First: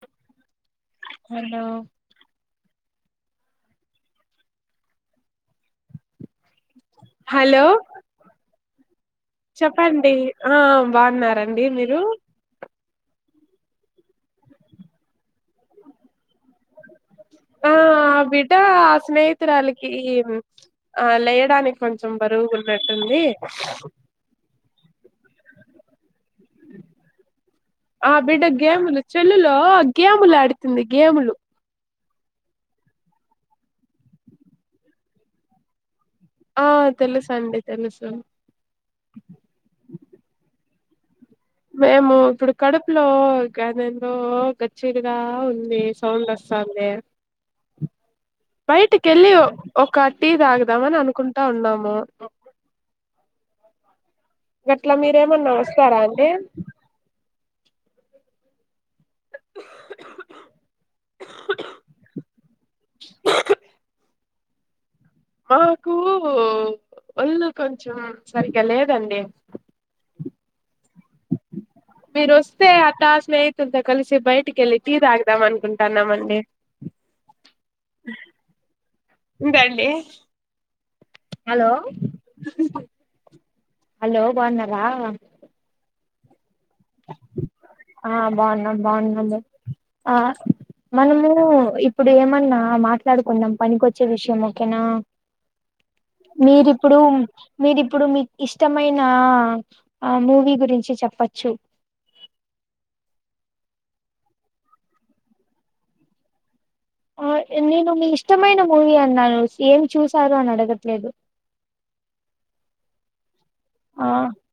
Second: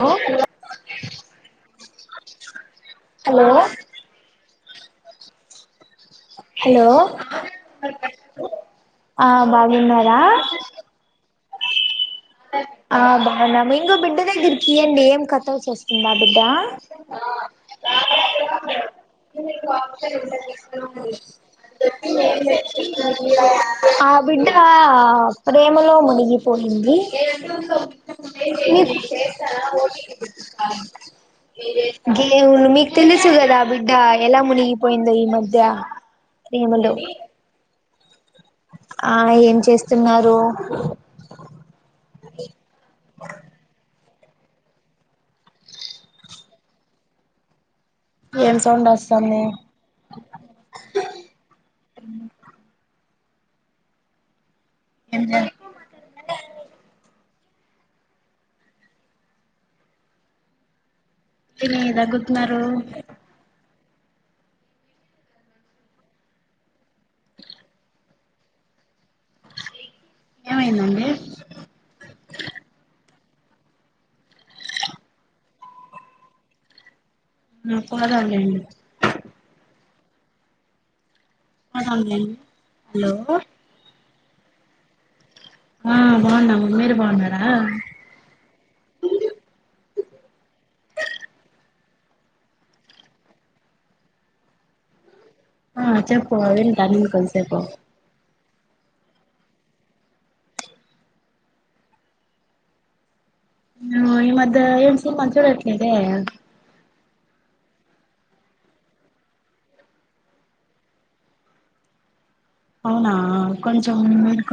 ఓ hello hello hello hello ఆ చెప్పండి బాగున్నారా ఆ బాగున్నర్ అండి మీరు ఆ బాగున్నం ఇంగో బిడ్డ దగ్గరికి ఈయండి ఏం కాదు ఆ ఆ బిడ్డ ఆ స్నేహితురాలికి ఆ లేయడానికి కొంచెం బరువుగా ఉన్నట్టుంది హ బిడ్డా [inaudible] ప్రేమలో మునిగిపోయింది ఆ బిడ్డ గేములు చెల్లులో గేములు ఆడుతుంది గేములు గేమ్ మీకు తెలుసు గదా బిడ్డ ఎలా మునిగిపోఇందో ఈ మధ్య ఆ ప్రేమలో తెలుసు అండి తెలుసు మ్మ్ ఆ ఏం చేస్తున్నారు మేము ఇప్పుడు కడుపులో [unintelligible] ఓ గచ్చిలుగా ఉంది సౌండ్ వస్తుందే ఏం సౌండ్ బయటికి వెళ్ళి వస్తుంది ఒక టీ తాగుదామని అనుకుంటా ఉన్నాము గట్లా ఏం మీరేమన్నా వస్తారా అంటీ నే దగ్గుతున్నారు మాకు ఒళ్ళు కొంచెం సరిగా లేదండి ఏమైందండి స్నేహితుల్తో కలిసి బయటికి వెల్లి టీ తాగుదాం అన్కుంటానమండి ఆ పోదాంలెండి ఇంకండి హలో హలో బాగున్నారా ఆ బాగున్నామ్ ఆ బాగున్నాం బాగున్నాము ఆ మనము ఇప్పుడు ఏమన్నా మాట్లాడుకుందాం పనికిచ్చే విషయం ఓకేనా ఆ చెప్పు వింటాను మీరిప్పుడు ఇంకొంసేపు మీరిప్పుడు మీ ఇష్టమైన మూవీ గురించి చెప్పచ్చు ఆ ఈ మధ్య ఏం సినిమా చూడట్లేదే ఆ నేను మీ ఇష్టమైన మూవీ అన్నాను ఏమి చూసారో అని అడగట్లేదు అవునా కొంచం ఆ